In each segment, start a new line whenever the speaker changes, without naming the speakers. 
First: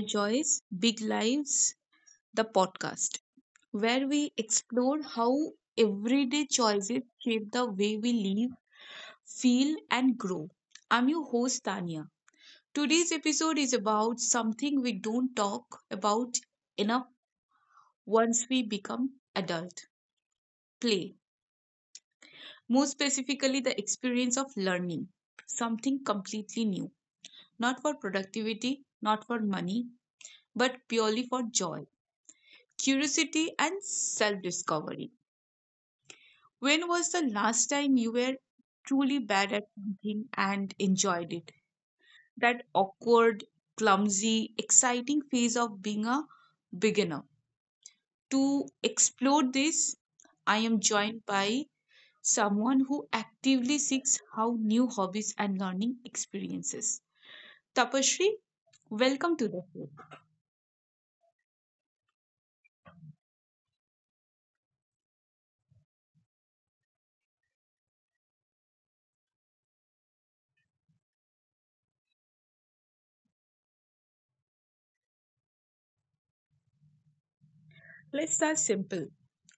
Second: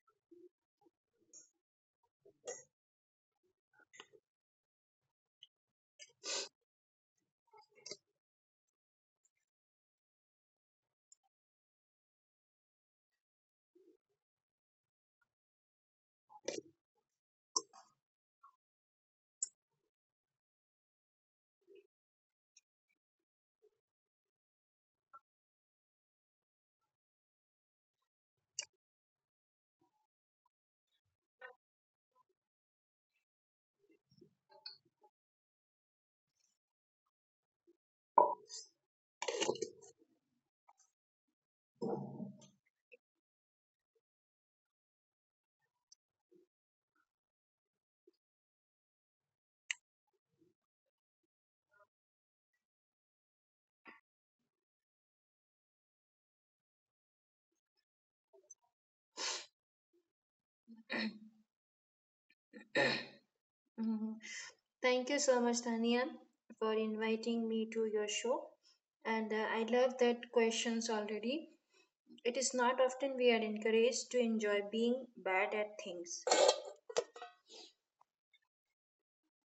Joys, Big Lives, the podcast, where we explore how everyday choices shape the way we live, feel, and grow. I'm your host, Tanya. Today's episode is about something we don't talk about enough once we become adult play. More specifically, the experience of learning something completely new, not for productivity, not for money, but purely for joy curiosity, and self discovery. When was the last time you were truly bad at something and enjoyed it? That awkward, clumsy, exciting phase of being a beginner. To explore this, I am joined by someone who actively seeks how new hobbies and learning experiences. Tapashri, welcome to the show.
Mhm. Thank you so much, Tania, for inviting me to your show. And I love that questions already. It is not often we are encouraged to enjoy being bad at things.
Let's start simple.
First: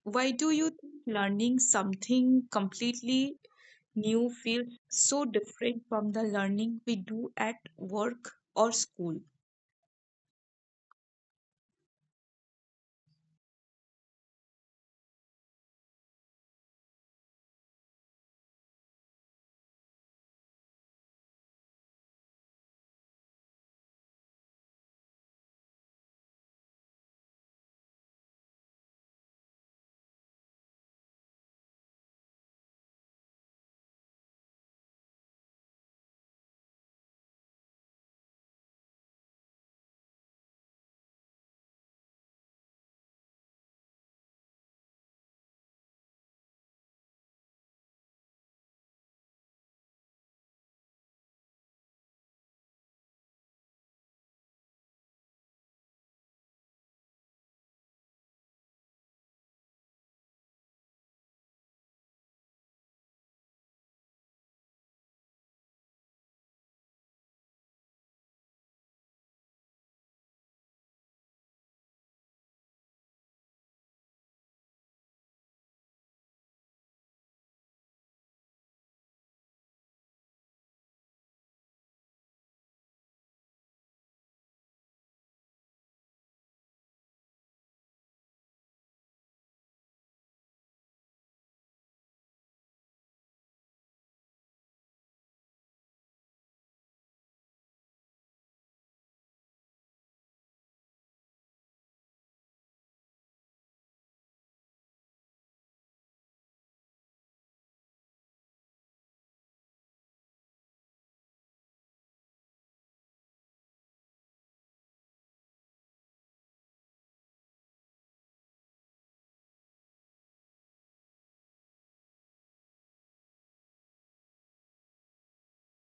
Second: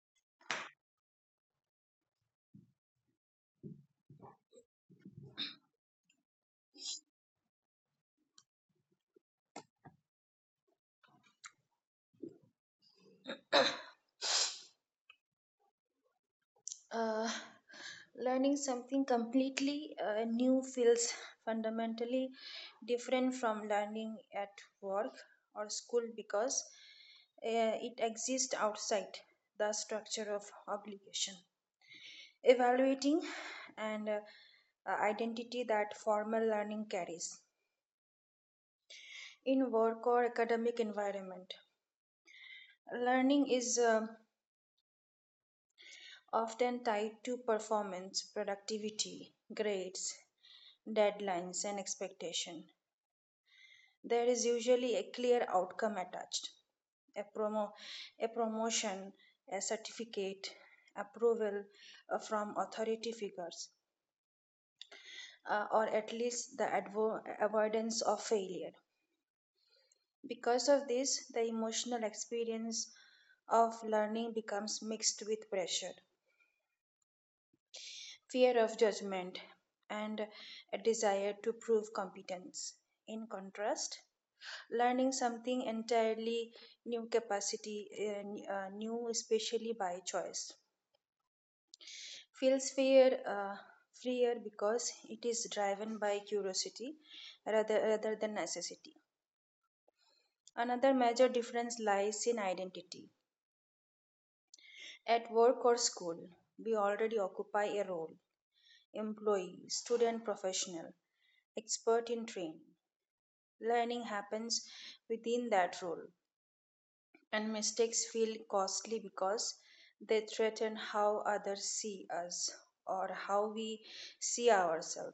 Why do you think learning something completely new feels so different from the learning we do at work or school?
Uh, Learning something completely new feels fundamentally different from learning at work or school because it exists outside the structure of obligation. Evaluating and identity that formal learning carries in work or academic environment. Learning is often tied to performance, productivity, grades, deadlines, and expectation. There is usually a clear outcome attached, a promo a promotion, a certificate, approval from authority figures, or at least the avoidance of failure. Because of this, the emotional experience of learning becomes mixed with pressure, fear of judgment, and a desire to prove competence. In contrast, learning something entirely new, especially by choice, feels freer because it is driven by curiosity rather than necessity. Another major difference lies in identity. At work or school, we already occupy a role: employee, student, professional, expert in training. Learning happens within that role, and mistakes feel costly because they threaten how others see us or how we see ourselves.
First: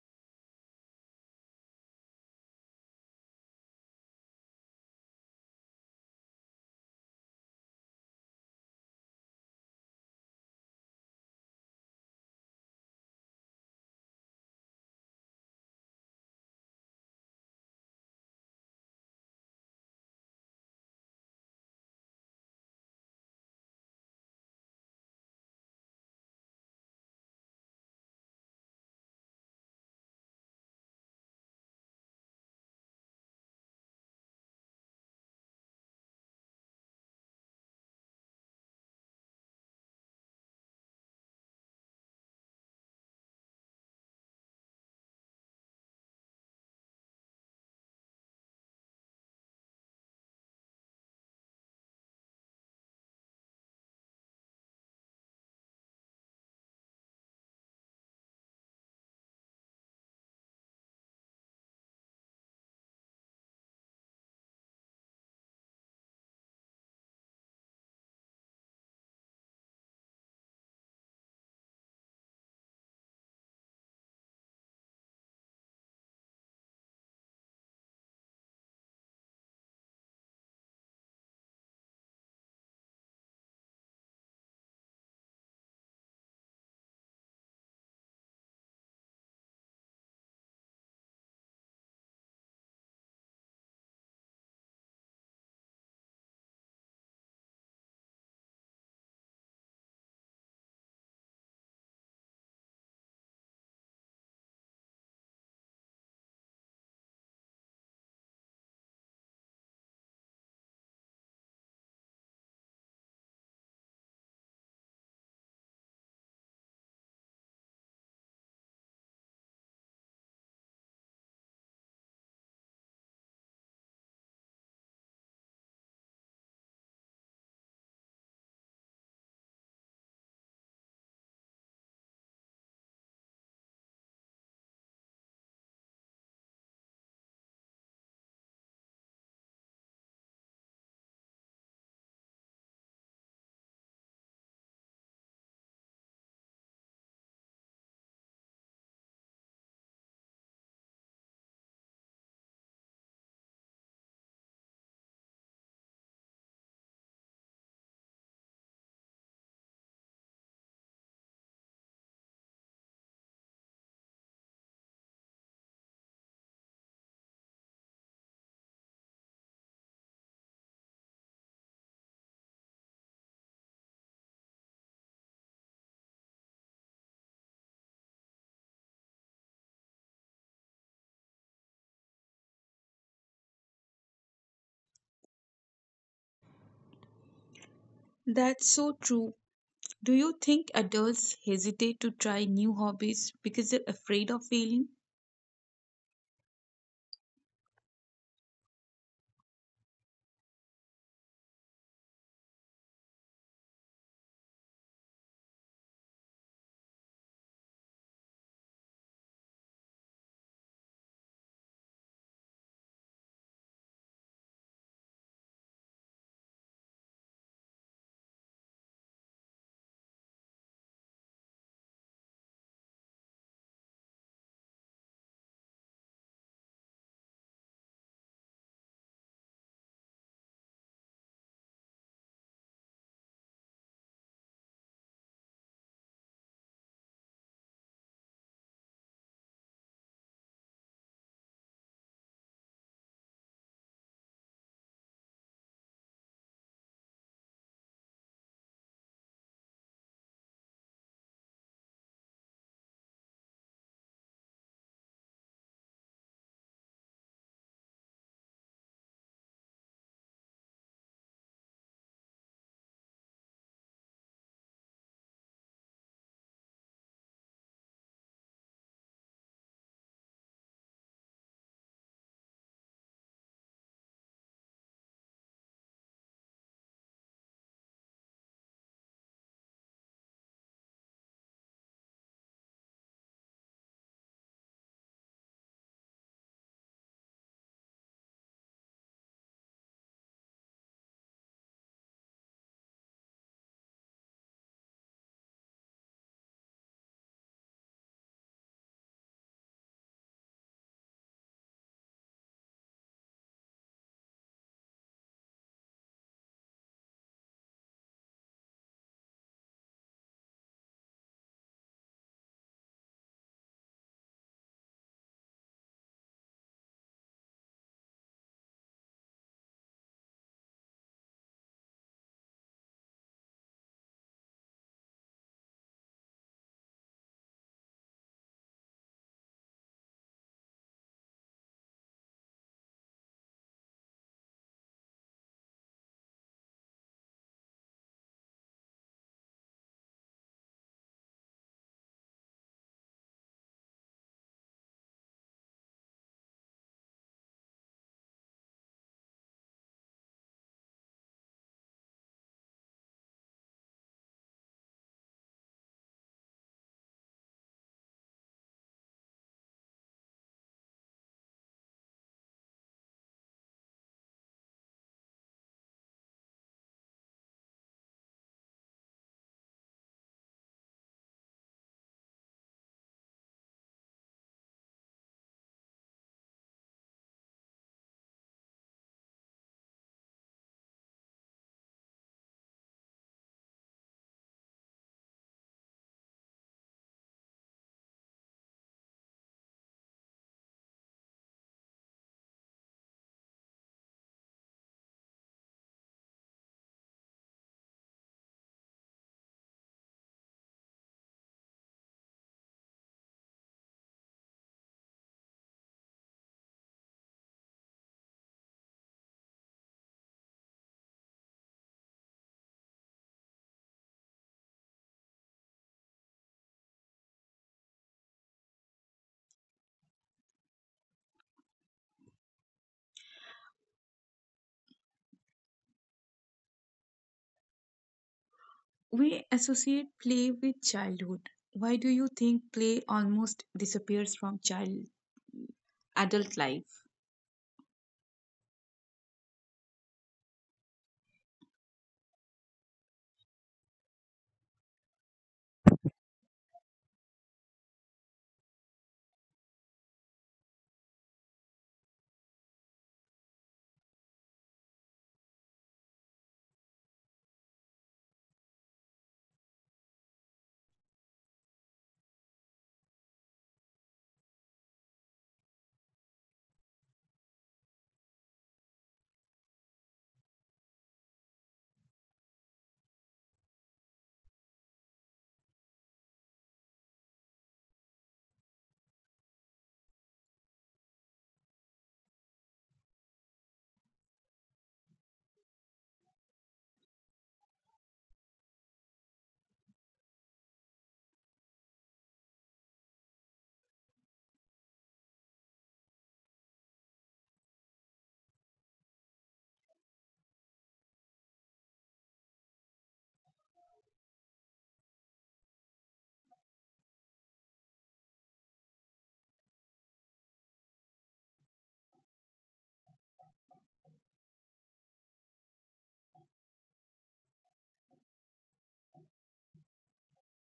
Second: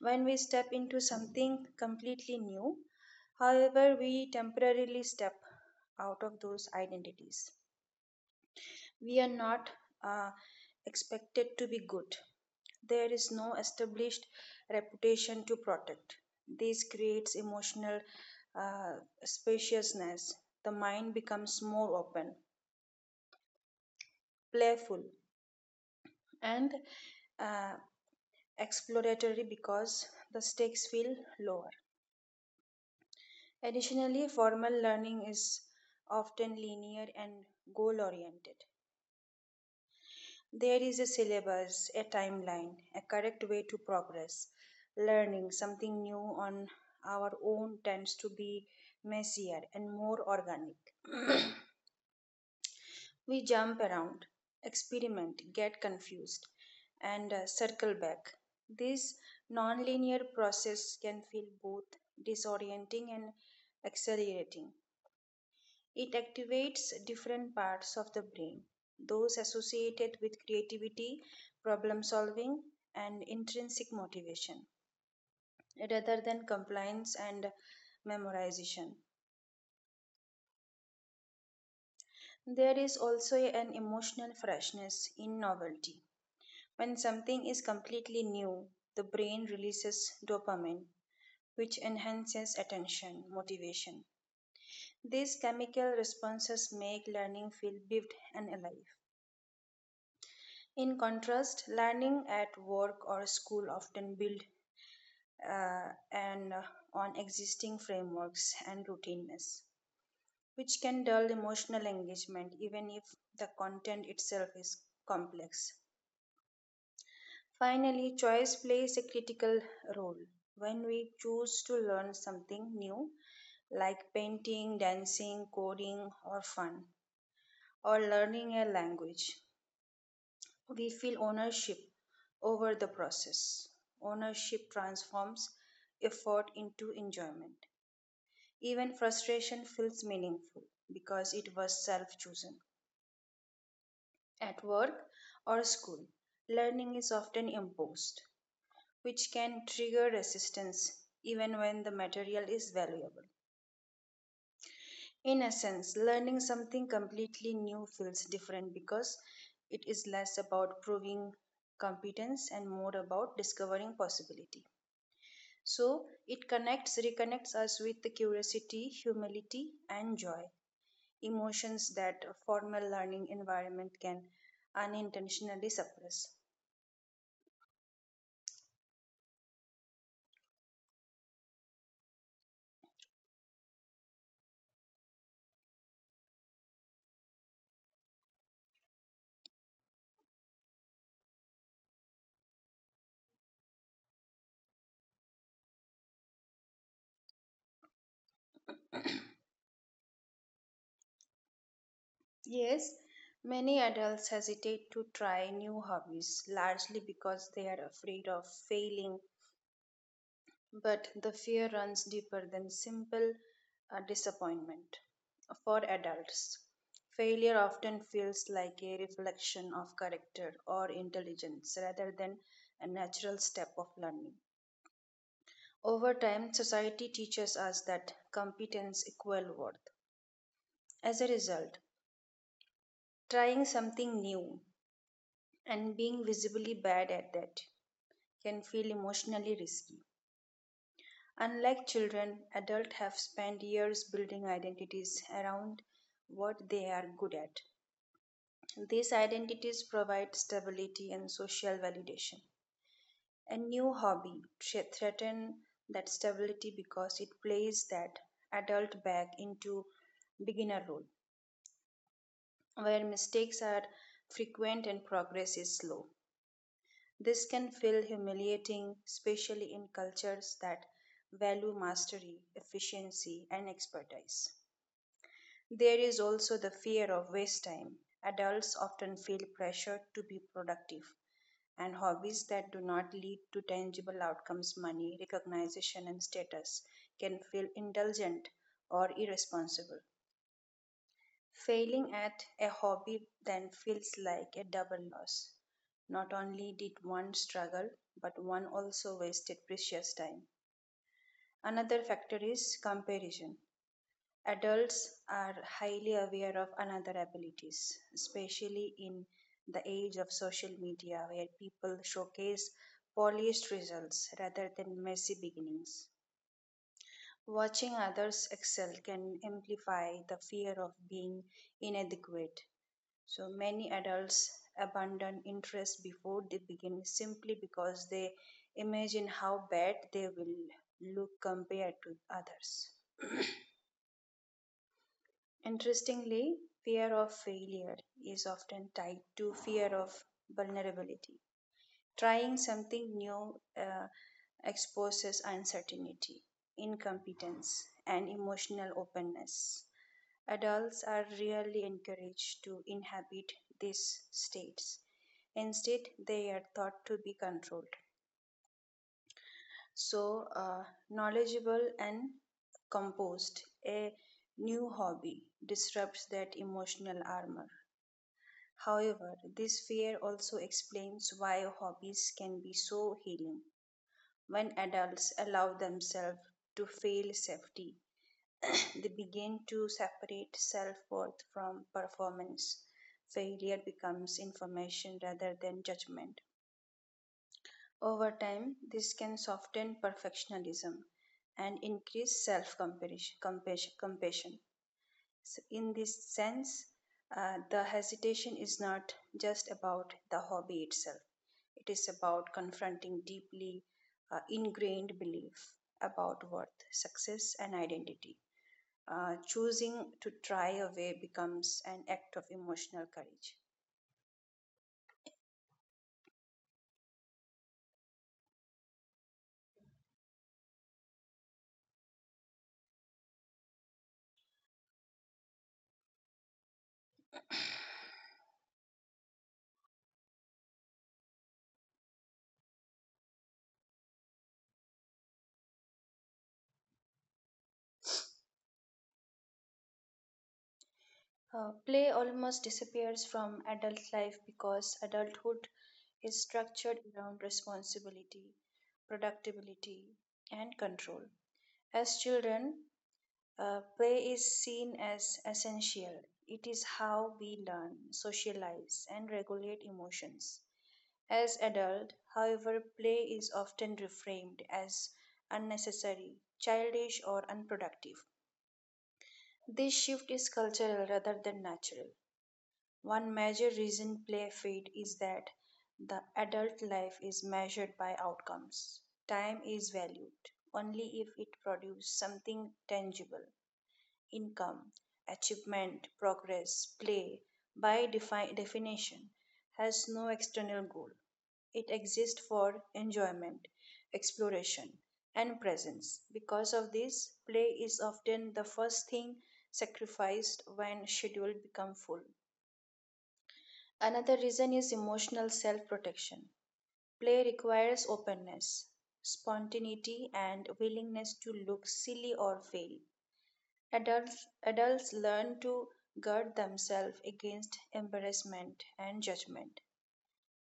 When we step into something completely new, however, we temporarily step out of those identities. We are not uh, expected to be good. There is no established reputation to protect. This creates emotional uh, spaciousness. The mind becomes more open, playful, and uh, exploratory because the stakes feel lower. Additionally, formal learning is often linear and goal oriented. There is a syllabus, a timeline, a correct way to progress. Learning something new on our own tends to be messier and more organic. We jump around, experiment, get confused, and circle back. This non-linear process can feel both disorienting and exhilarating. It activates different parts of the brain, those associated with creativity, problem solving, and intrinsic motivation, rather than compliance and memorization. There is also an emotional freshness in novelty. When something is completely new, the brain releases dopamine, which enhances attention, motivation. These chemical responses make learning feel vivid and alive. In contrast, learning at work or school often build and on existing frameworks and routines, which can dull emotional engagement even if the content itself is complex. Finally, choice plays a critical role. When we choose to learn something new, like painting, dancing, coding, or fun, or learning a language, we feel ownership over the process. Ownership transforms effort into enjoyment. Even frustration feels meaningful because it was self chosen. At work or school, learning is often imposed, which can trigger resistance even when the material is valuable. In essence, learning something completely new feels different because it is less about proving competence and more about discovering possibility. So it connects, reconnects us with the curiosity, humility, and joy, emotions that a formal learning environment can unintentionally suppress.
That's so true. Do you think adults hesitate to try new hobbies because they're afraid of failing?
Yes, many adults hesitate to try new hobbies largely because they are afraid of failing. But the fear runs deeper than simple disappointment. For adults, failure often feels like a reflection of character or intelligence rather than a natural step of learning. Over time, society teaches us that competence equals worth. As a result, trying something new and being visibly bad at that can feel emotionally risky. Unlike children, adults have spent years building identities around what they are good at. These identities provide stability and social validation. A new hobby threatens that stability because it plays that adult back into beginner role, where mistakes are frequent and progress is slow. This can feel humiliating, especially in cultures that value mastery, efficiency, and expertise. There is also the fear of waste time. Adults often feel pressure to be productive, and hobbies that do not lead to tangible outcomes, money, recognition, and status, can feel indulgent or irresponsible. Failing at a hobby then feels like a double loss. Not only did one struggle, but one also wasted precious time. Another factor is comparison. Adults are highly aware of another abilities, especially in the age of social media where people showcase polished results rather than messy beginnings. Watching others excel can amplify the fear of being inadequate. So many adults abandon interest before they begin simply because they imagine how bad they will look compared to others. Interestingly, fear of failure is often tied to fear of vulnerability. Trying something new exposes uncertainty, incompetence, and emotional openness. Adults are rarely encouraged to inhabit these states. Instead, they are thought to be controlled. So, knowledgeable and composed, a new hobby disrupts that emotional armor. However, this fear also explains why hobbies can be so healing. When adults allow themselves to feel safety, they begin to separate self worth from performance. Failure becomes information rather than judgment. Over time, this can soften perfectionism and increase self compassion. So in this sense, the hesitation is not just about the hobby itself. It is about confronting deeply ingrained belief about worth, success, and identity. Choosing to try away becomes an act of emotional courage.
We associate play with childhood. Why do you think play almost disappears from child adult life?
Play almost disappears from adult life because adulthood is structured around responsibility, productivity, and control. As children, play is seen as essential. It is how we learn, socialize, and regulate emotions. As adult, however, play is often reframed as unnecessary, childish, or unproductive. This shift is cultural rather than natural. One major reason play fade is that the adult life is measured by outcomes. Time is valued only if it produces something tangible: income, achievement, progress. Play, by definition, has no external goal. It exists for enjoyment, exploration, and presence. Because of this, play is often the first thing sacrificed when schedule become full. Another reason is emotional self protection. Play requires openness, spontaneity, and willingness to look silly or fail. Adults learn to guard themselves against embarrassment and judgment.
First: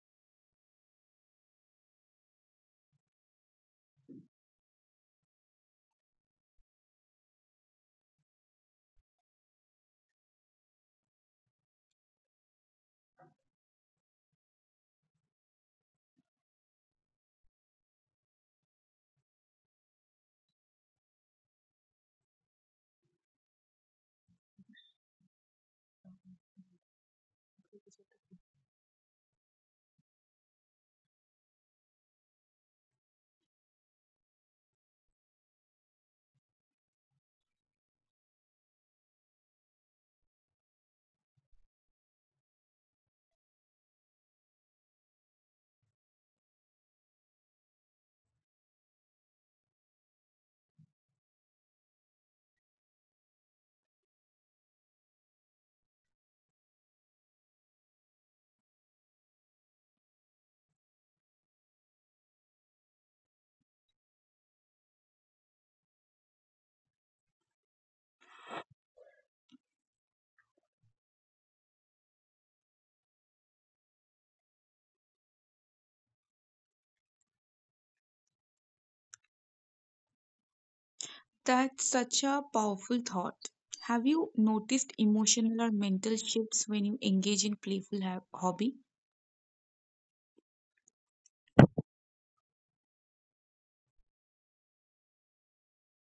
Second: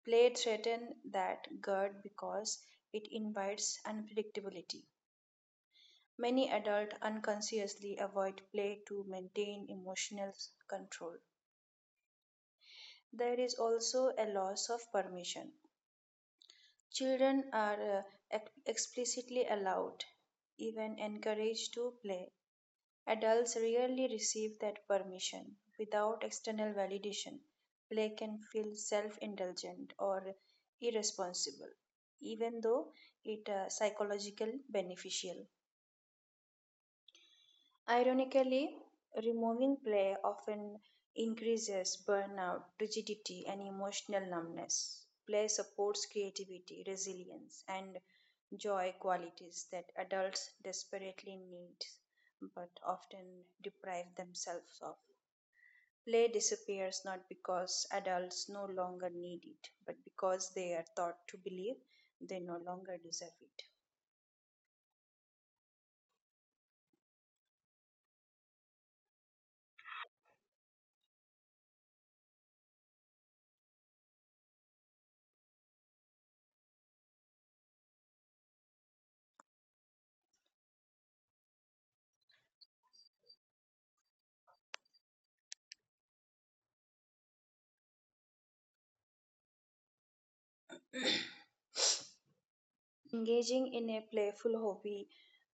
Play threatens that guard because it invites unpredictability. Many adults unconsciously avoid play to maintain emotional control. There is also a loss of permission. Children are explicitly allowed, even encouraged to play. Adults rarely receive that permission. Without external validation, play can feel self indulgent or irresponsible, even though it psychological beneficial. Ironically, removing play often increases burnout, rigidity, and emotional numbness. Play supports creativity, resilience, and joy qualities that adults desperately need but often deprive themselves of. Play disappears not because adults no longer need it, but because they are taught to believe they no longer deserve it.
That's such a powerful thought. Have you noticed emotional or mental shifts when you engage in playful hobby?
Engaging in a playful hobby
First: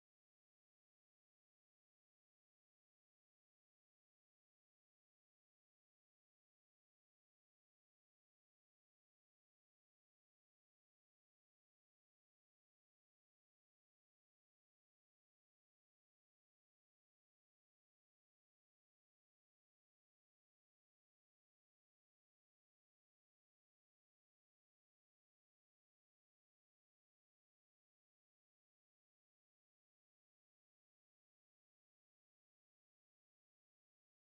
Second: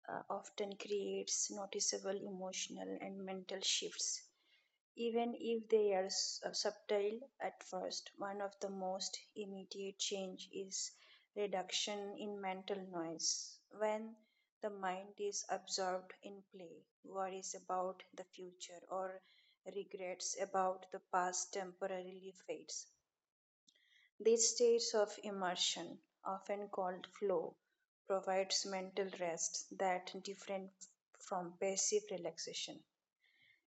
often creates noticeable emotional and mental shifts, even if they are subtle at first. One of the most immediate change is reduction in mental noise. When the mind is absorbed in play, worries about the future or regrets about the past temporarily fades these states of immersion, often called flow, provides mental rest that different from passive relaxation.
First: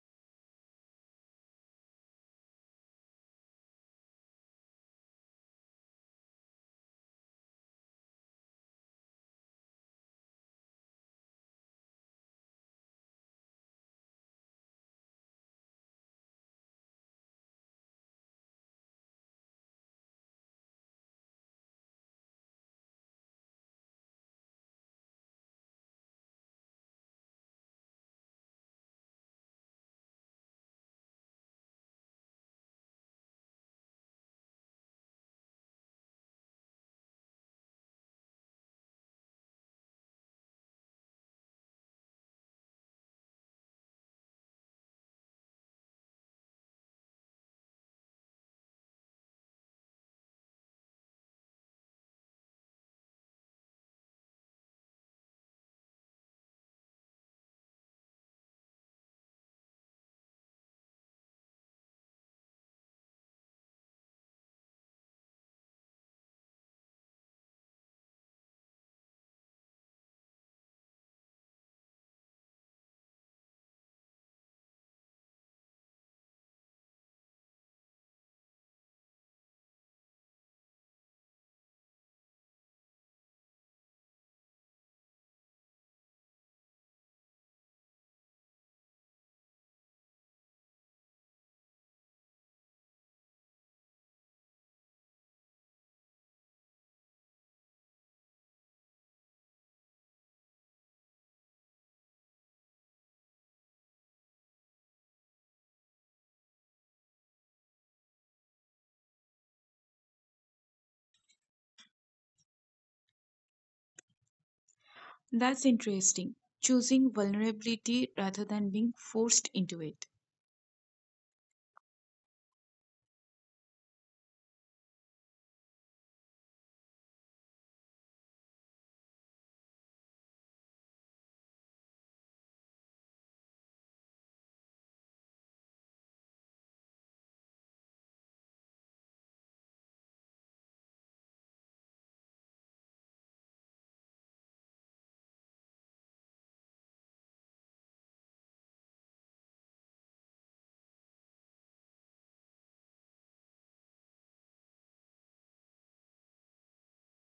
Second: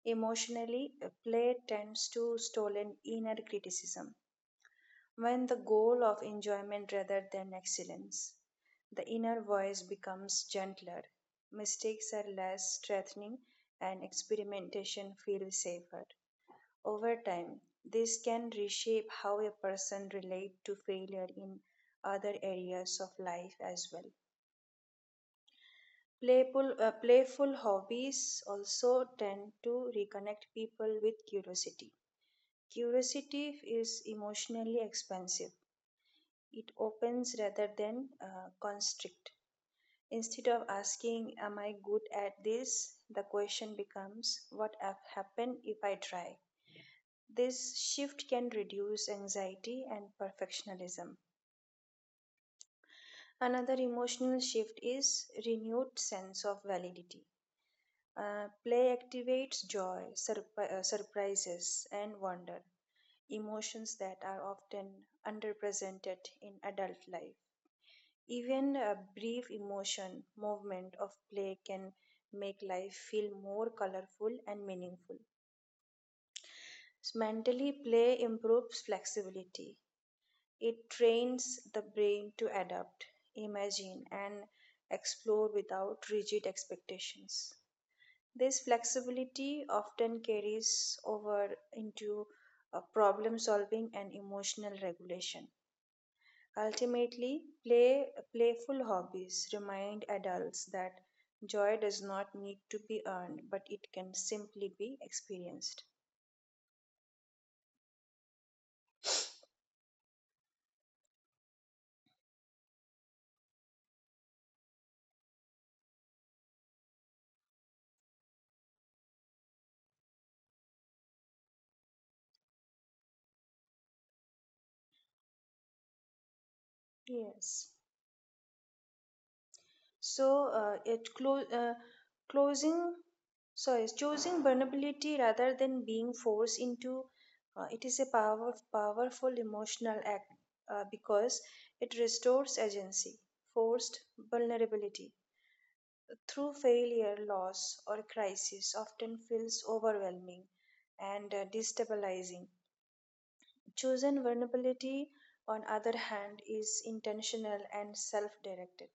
Emotionally, play tends to stolen inner criticism when the goal of enjoyment rather than excellence. The inner voice becomes gentler, mistakes are less threatening, and experimentation feels safer. Over time, this can reshape how a person relates to failure in other areas of life as well. Playful hobbies also tend to reconnect people with curiosity. Curiosity is emotionally expansive. It opens rather than constrict. Instead of asking, "Am I good at this?" the question becomes, "What have happened if I try?" This shift can reduce anxiety and perfectionism. Another emotional shift is renewed sense of validity. Play activates joy, surprises, and wonder, emotions that are often underrepresented in adult life. Even a brief emotion movement of play can make life feel more colorful and meaningful. Mentally, play improves flexibility. It trains the brain to adapt, imagine, and explore without rigid expectations. This flexibility often carries over into problem solving and emotional regulation. Ultimately, play, playful hobbies remind adults that joy does not need to be earned, but it can simply be experienced.
That's interesting. Choosing vulnerability rather than being forced into it.
Yes. So, closing, sorry, choosing vulnerability rather than being forced into it is a powerful emotional act because it restores agency. Forced vulnerability through failure, loss, or crisis often feels overwhelming and destabilizing. Chosen vulnerability, on other hand, is intentional and self-directed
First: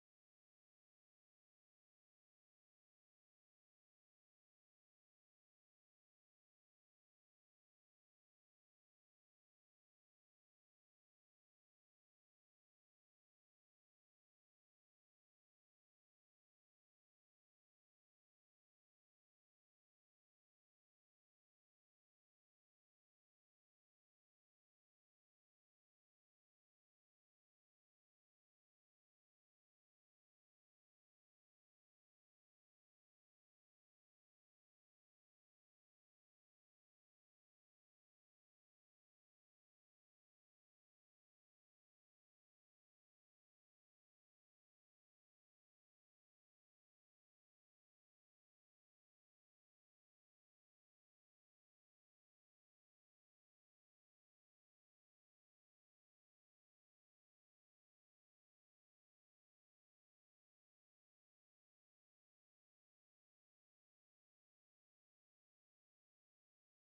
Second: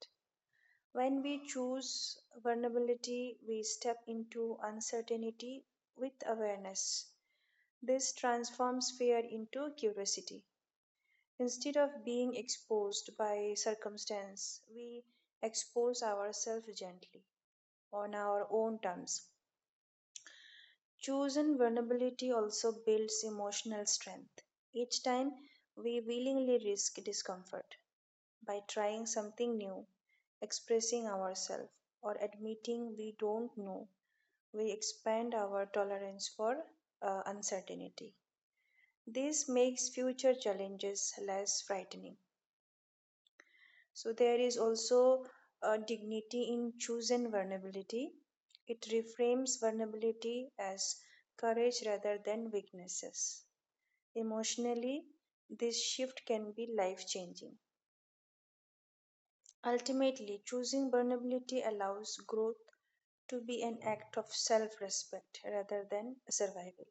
when we choose vulnerability, we step into uncertainty with awareness. This transforms fear into curiosity. Instead of being exposed by circumstance, we expose ourselves gently on our own terms. Chosen vulnerability also builds emotional strength. Each time we willingly risk discomfort, by trying something new, expressing ourselves, or admitting we don't know, we expand our tolerance for uncertainty. This makes future challenges less frightening. So, there is also a dignity in choosing vulnerability. It reframes vulnerability as courage rather than weaknesses. Emotionally, this shift can be life changing. Ultimately, choosing vulnerability allows growth to be an act of self respect rather than survival.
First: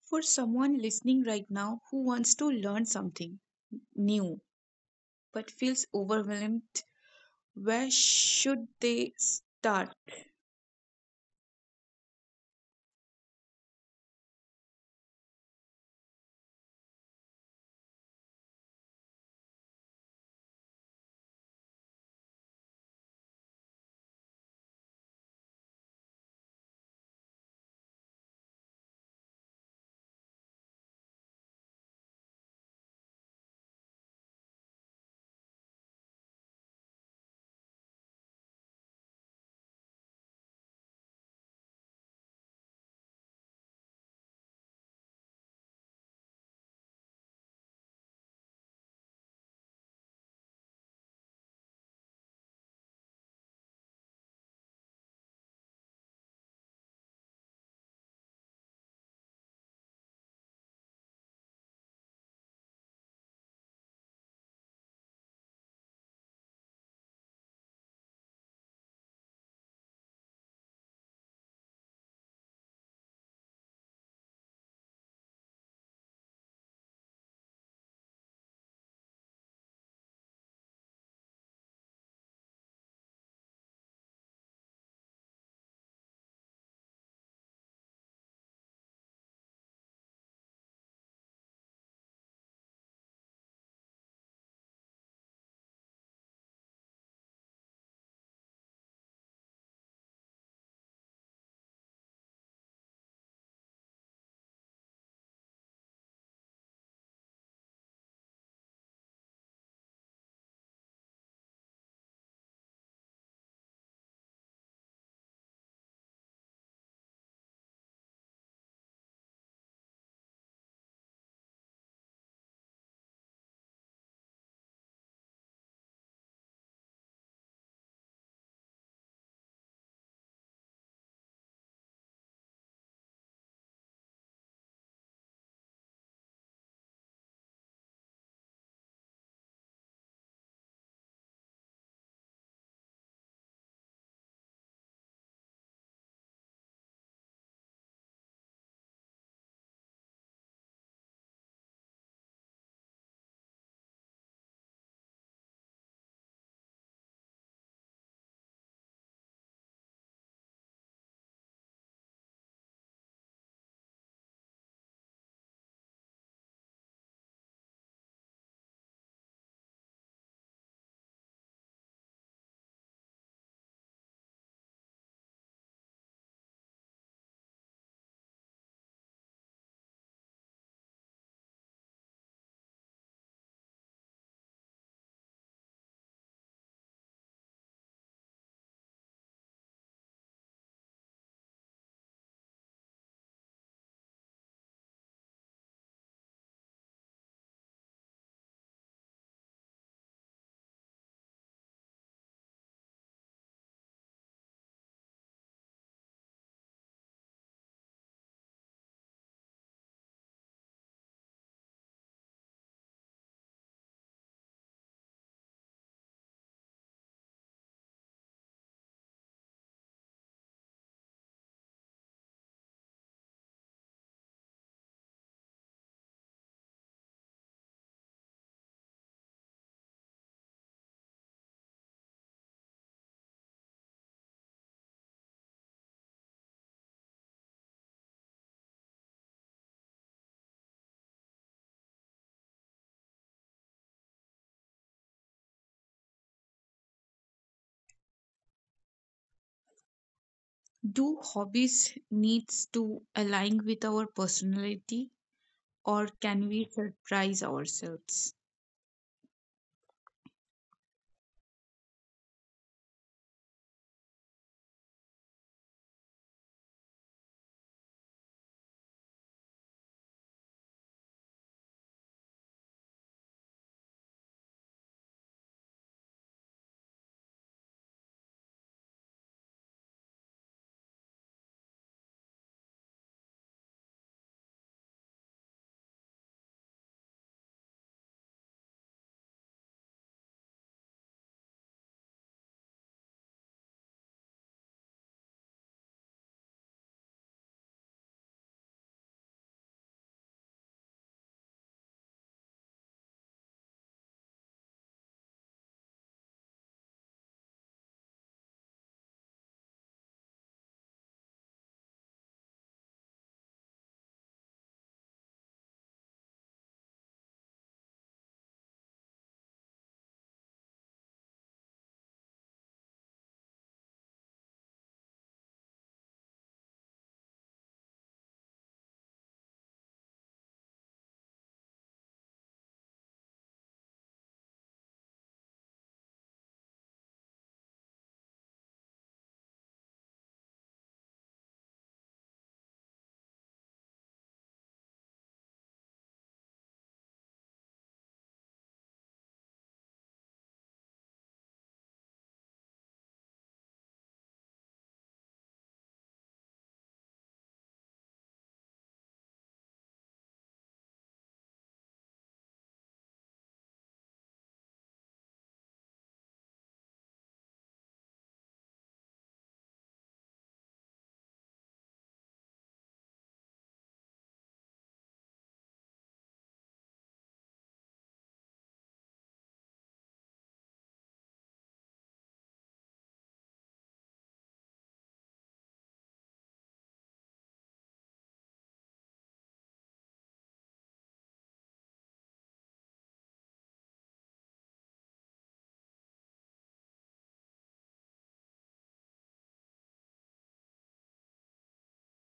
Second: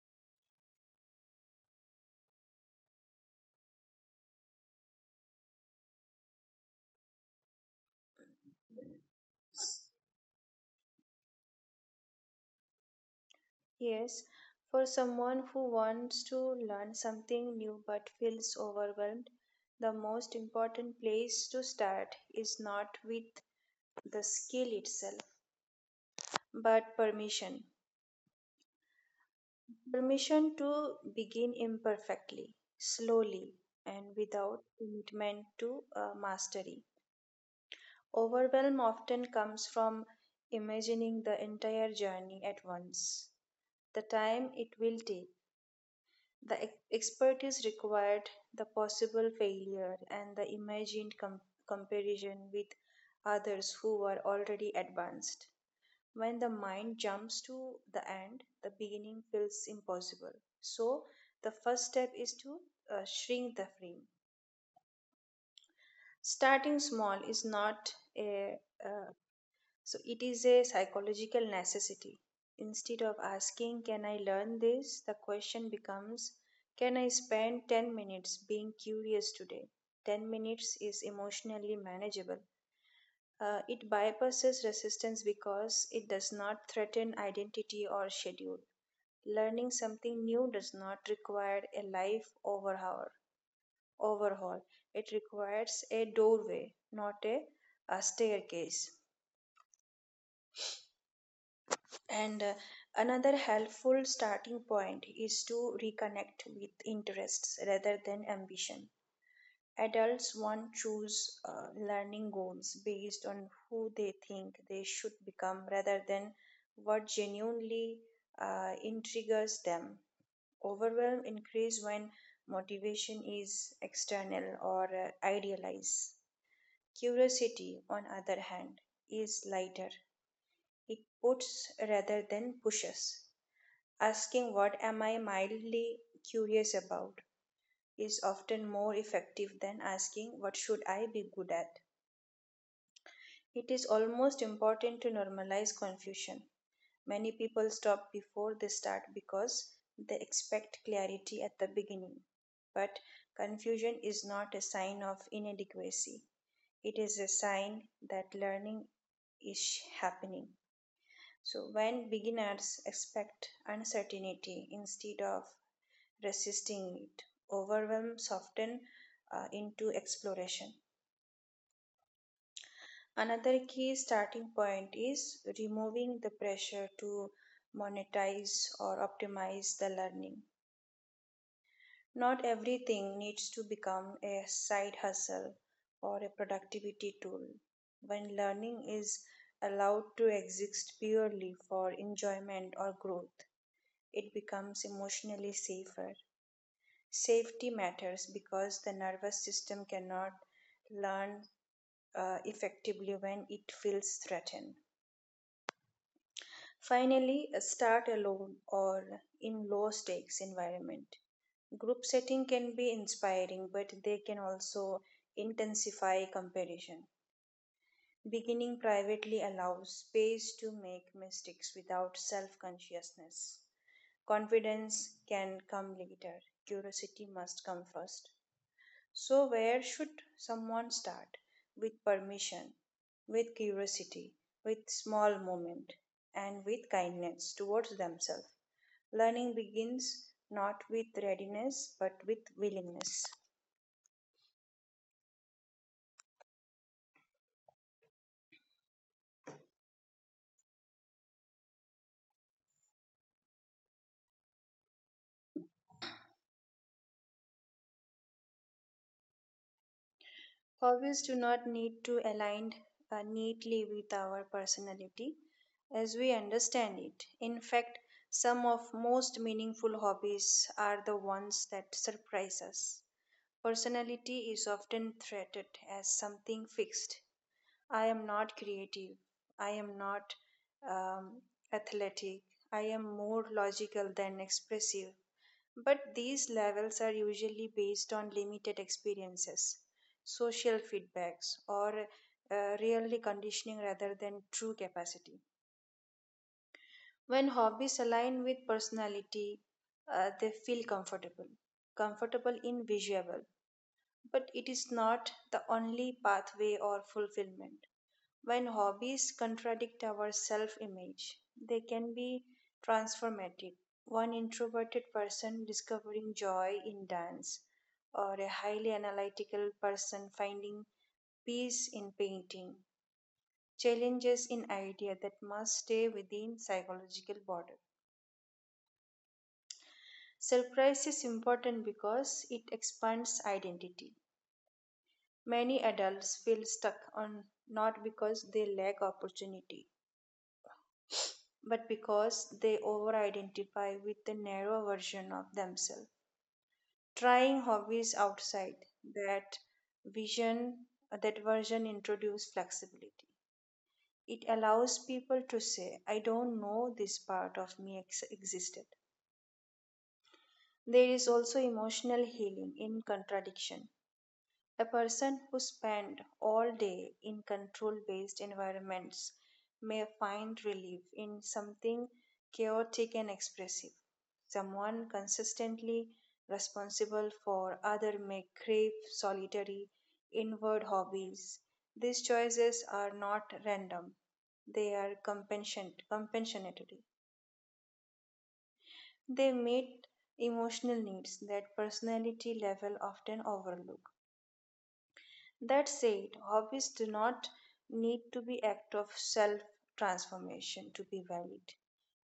For someone listening right now who wants to learn something new but feels overwhelmed, where should they start?
Yes, for someone who wants to learn something new but feels overwhelmed, the most important place to start is not with the skill itself, but permission. Permission to begin imperfectly, slowly, and without commitment to mastery. Overwhelm often comes from imagining the entire journey at once: the time it will take, the expertise required, the possible failure, and the imagined comparison with others who were already advanced. When the mind jumps to the end, the beginning feels impossible. So, the first step is to shrink the frame. Starting small is not a, uh, So it is a psychological necessity. Instead of asking, can I learn this? The question becomes, can I spend 10 minutes being curious today? 10 minutes is emotionally manageable. It bypasses resistance because it does not threaten identity or schedule. Learning something new does not require a life overhaul. It requires a doorway, not a staircase. And another helpful starting point is to reconnect with interests rather than ambition. Adults want choose learning goals based on who they think they should become rather than what genuinely intrigues them. Overwhelm increase when motivation is external or idealized. Curiosity, on other hand, is lighter. It puts rather than pushes. Asking what am I mildly curious about is often more effective than asking what should I be good at. It is almost important to normalize confusion. Many people stop before they start because they expect clarity at the beginning. But confusion is not a sign of inadequacy, it is a sign that learning is happening. So, when beginners expect uncertainty instead of resisting it, overwhelm soften into exploration. Another key starting point is removing the pressure to monetize or optimize the learning. Not everything needs to become a side hustle or a productivity tool. When learning is allowed to exist purely for enjoyment or growth, it becomes emotionally safer. Safety matters because the nervous system cannot learn effectively when it feels threatened. Finally, start alone or in low stakes environment. Group setting can be inspiring, but they can also intensify comparison. Beginning privately allows space to make mistakes without self consciousness. Confidence can come later, curiosity must come first. So, where should someone start? With permission, with curiosity, with small moment, and with kindness towards themselves. Learning begins not with readiness but with willingness.
Do hobbies needs to align with our personality or can we surprise ourselves?
Hobbies do not need to align neatly with our personality as we understand it. In fact, some of most meaningful hobbies are the ones that surprise us. Personality is often treated as something fixed. I am not creative. I am not um, athletic. I am more logical than expressive. But these levels are usually based on limited experiences, social feedbacks, or really conditioning rather than true capacity. When hobbies align with personality, they feel comfortable in visual, but it is not the only pathway or fulfillment. When hobbies contradict our self image, they can be transformative. One introverted person discovering joy in dance, or a highly analytical person finding peace in painting, challenges in idea that must stay within psychological border. Surprise is important because it expands identity. Many adults feel stuck on not because they lack opportunity, but because they over identify with the narrow version of themselves. Trying hobbies outside that vision, that version introduces flexibility. It allows people to say, I don't know this part of me existed. There is also emotional healing in contradiction. A person who spends all day in control based environments may find relief in something chaotic and expressive. Someone consistently responsible for others may crave solitary, inward hobbies. These choices are not random, they are compensatory. They meet emotional needs that personality level often overlook. That said, hobbies do not need to be act of self transformation to be valid.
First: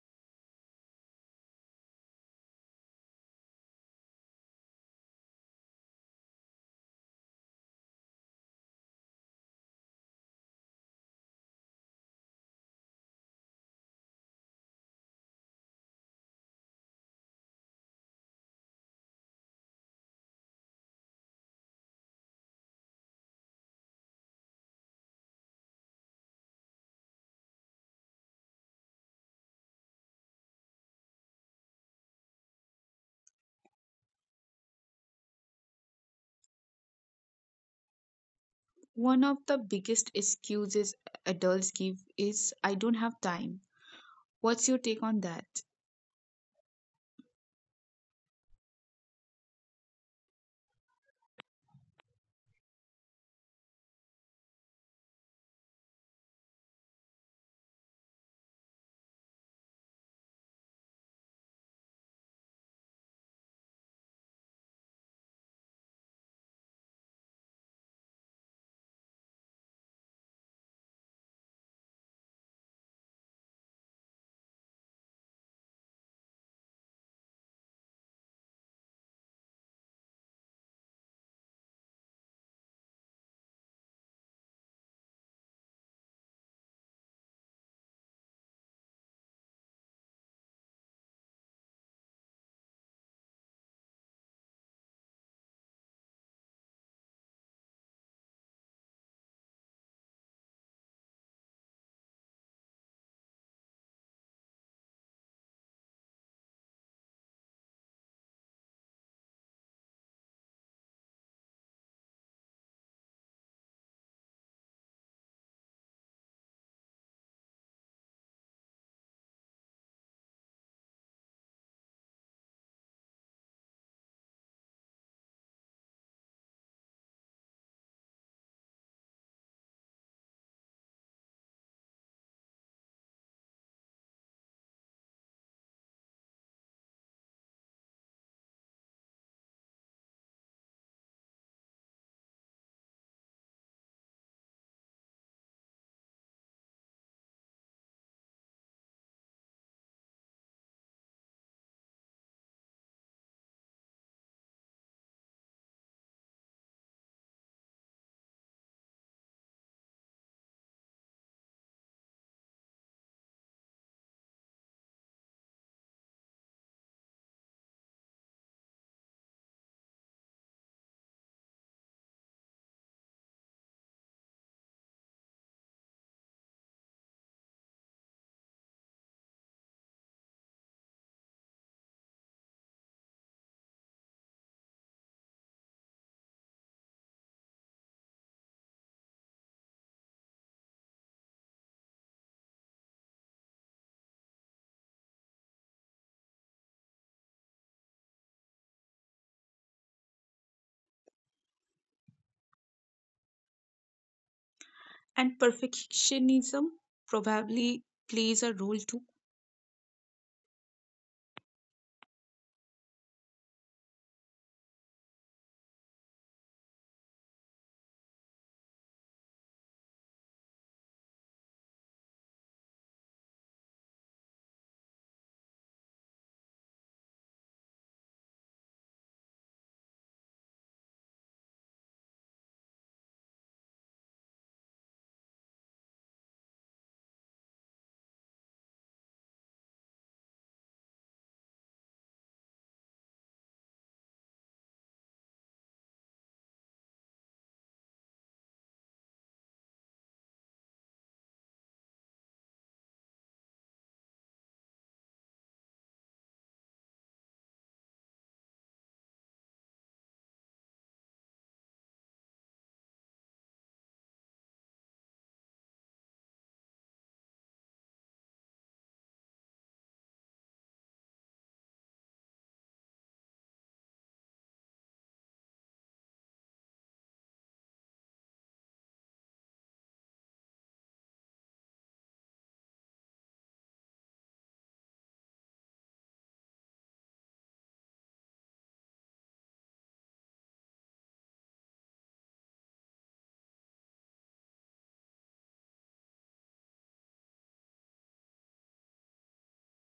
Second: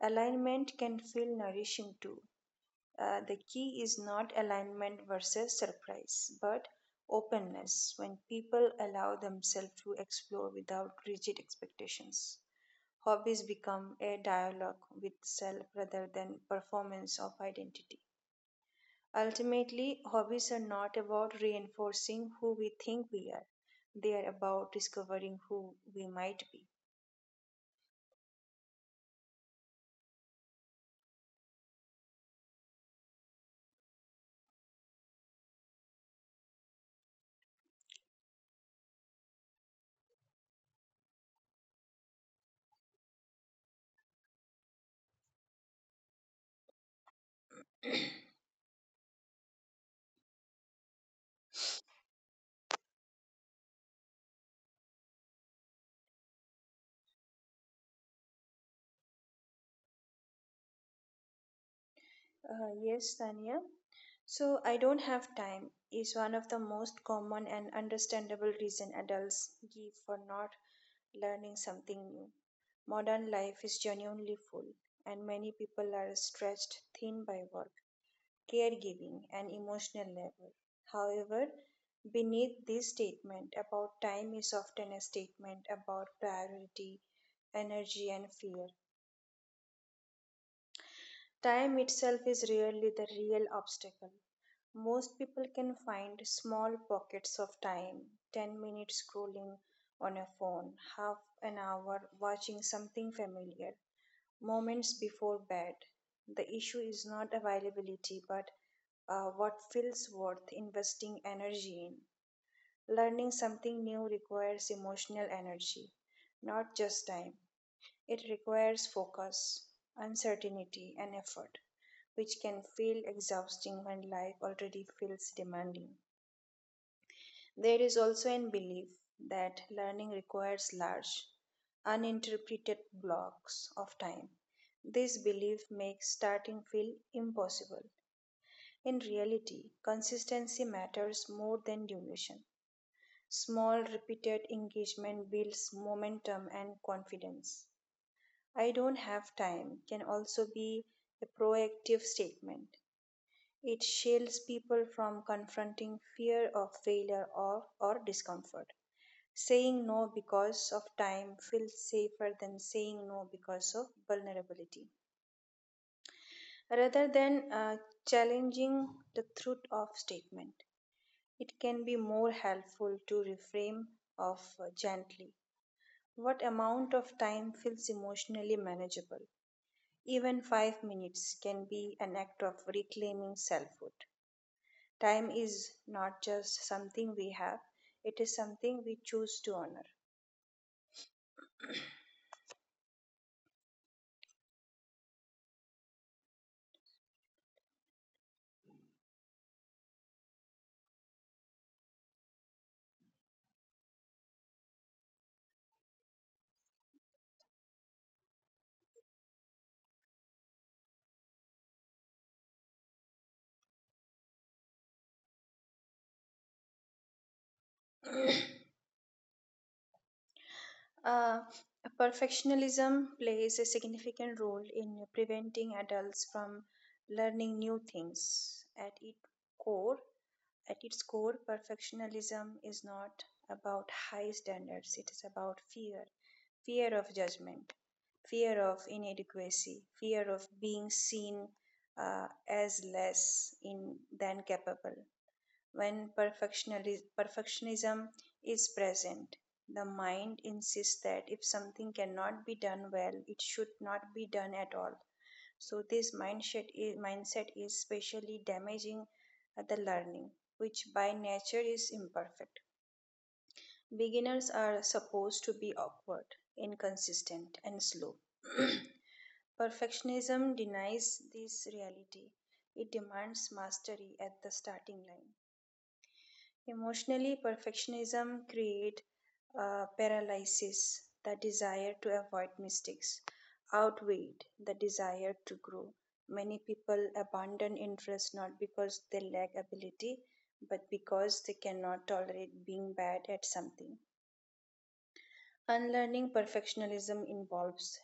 Alignment can feel nourishing too. The key is not alignment versus surprise, but openness when people allow themselves to explore without rigid expectations. Hobbies become a dialogue with self rather than performance of identity. Ultimately, hobbies are not about reinforcing who we think we are, they are about discovering who we might be.
One of the biggest excuses adults give is I don't have time. What's your take on that?
Yes, Tanya. So, I don't have time is one of the most common and understandable reason adults give for not learning something new. Modern life is genuinely full, and many people are stretched thin by work caregiving, and emotional level. However, beneath this statement about time is often a statement about priority, energy, and fear. Time itself is really the real obstacle. Most people can find small pockets of time: 10 minutes scrolling on a phone, half an hour watching something familiar, moments before bed. The issue is not availability but what feels worth investing energy in. Learning something new requires emotional energy, not just time. It requires focus, uncertainty, and effort, which can feel exhausting when life already feels demanding. There is also a belief that learning requires large, uninterpreted blocks of time. This belief makes starting feel impossible. In reality, consistency matters more than duration. Small, repeated engagement builds momentum and confidence. I don't have time can also be a proactive statement. It shields people from confronting fear of failure or discomfort. Saying no because of time feels safer than saying no because of vulnerability. Rather than challenging the truth of statement, it can be more helpful to reframe of gently. What amount of time feels emotionally manageable? Even 5 minutes can be an act of reclaiming selfhood. Time is not just something we have, it is something we choose to honor.
And perfectionism probably plays a role too.
Uh, perfectionism plays a significant role in preventing adults from learning new things. Core, At its core, perfectionism is not about high standards, it is about fear, fear of judgment, fear of inadequacy, fear of being seen as less in, than capable. When perfectionism is present, the mind insists that if something cannot be done well, it should not be done at all. So this mindset is especially damaging the learning, which by nature is imperfect. Beginners are supposed to be awkward, inconsistent, and slow. Perfectionism denies this reality. It demands mastery at the starting line. Emotionally, perfectionism create paralysis. The desire to avoid mistakes outweighed the desire to grow. Many people abandon interest not because they lack ability, but because they cannot tolerate being bad at something. Unlearning perfectionism involves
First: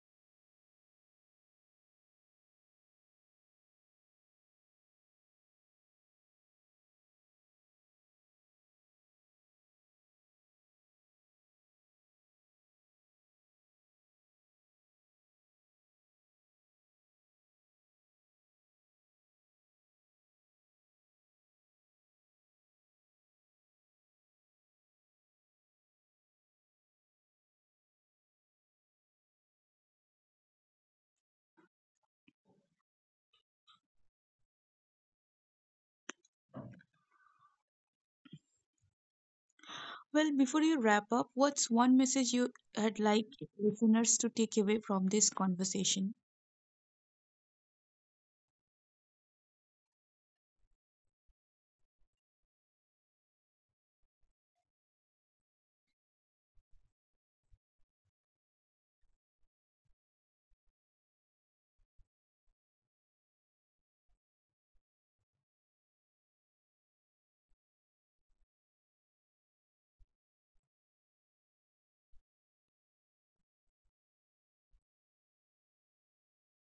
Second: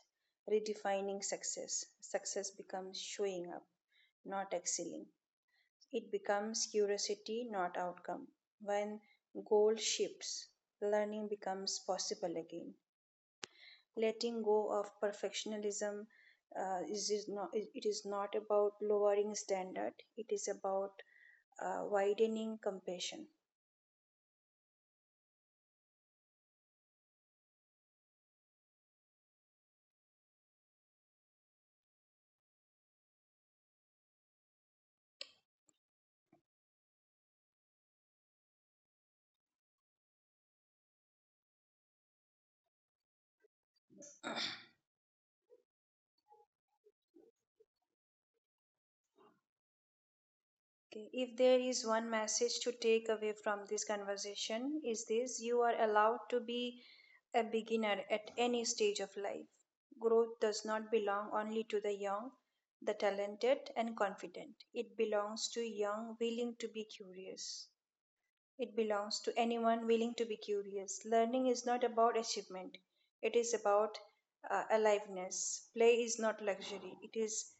redefining success. Success becomes showing up, not excelling. It becomes curiosity, not outcome. When goal shifts, learning becomes possible again. Letting go of perfectionism is not, it is not about lowering standard. It is about widening compassion.
Well, before you wrap up, what's one message you had like listeners to take away from this conversation?
Okay. If there is one message to take away from this conversation, is this: you are allowed to be a beginner at any stage of life. Growth does not belong only to the young, the talented, and confident. It belongs to young willing to be curious. It belongs to anyone willing to be curious. Learning is not about achievement, it is about aliveness. Play is not luxury,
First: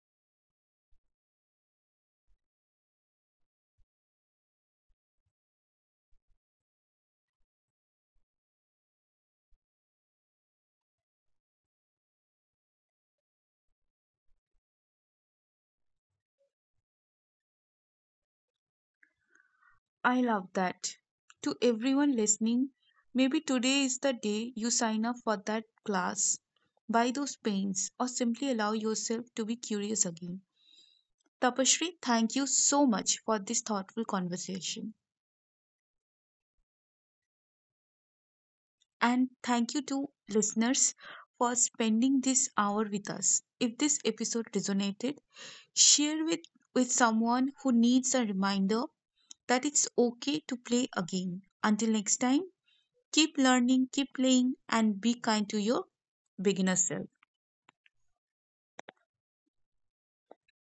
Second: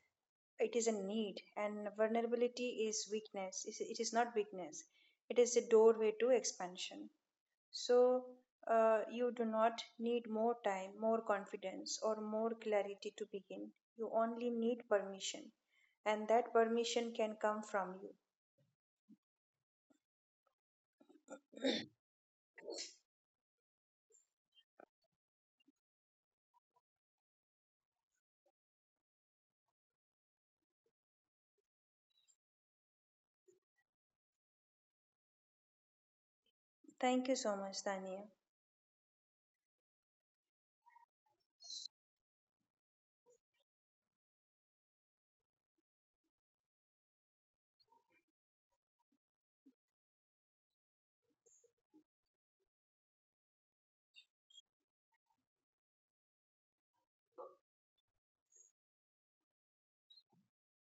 it is a need, and vulnerability is weakness. Not weakness, it is a doorway to expansion. So, you do not need more time, more confidence, or more clarity to begin. You only need permission, and that permission can come from you.
I love that. To everyone listening, maybe today is the day you sign up for that class, buy those paints, or simply allow yourself to be curious again. Tapashri, thank you so much for this thoughtful conversation.
Thank you so much, Dania.
And thank you to listeners for spending this hour with us. If this episode resonated, share with, with someone who needs a reminder that it's okay to play again. Until next time, keep learning, keep playing, and be kind to your beginner self.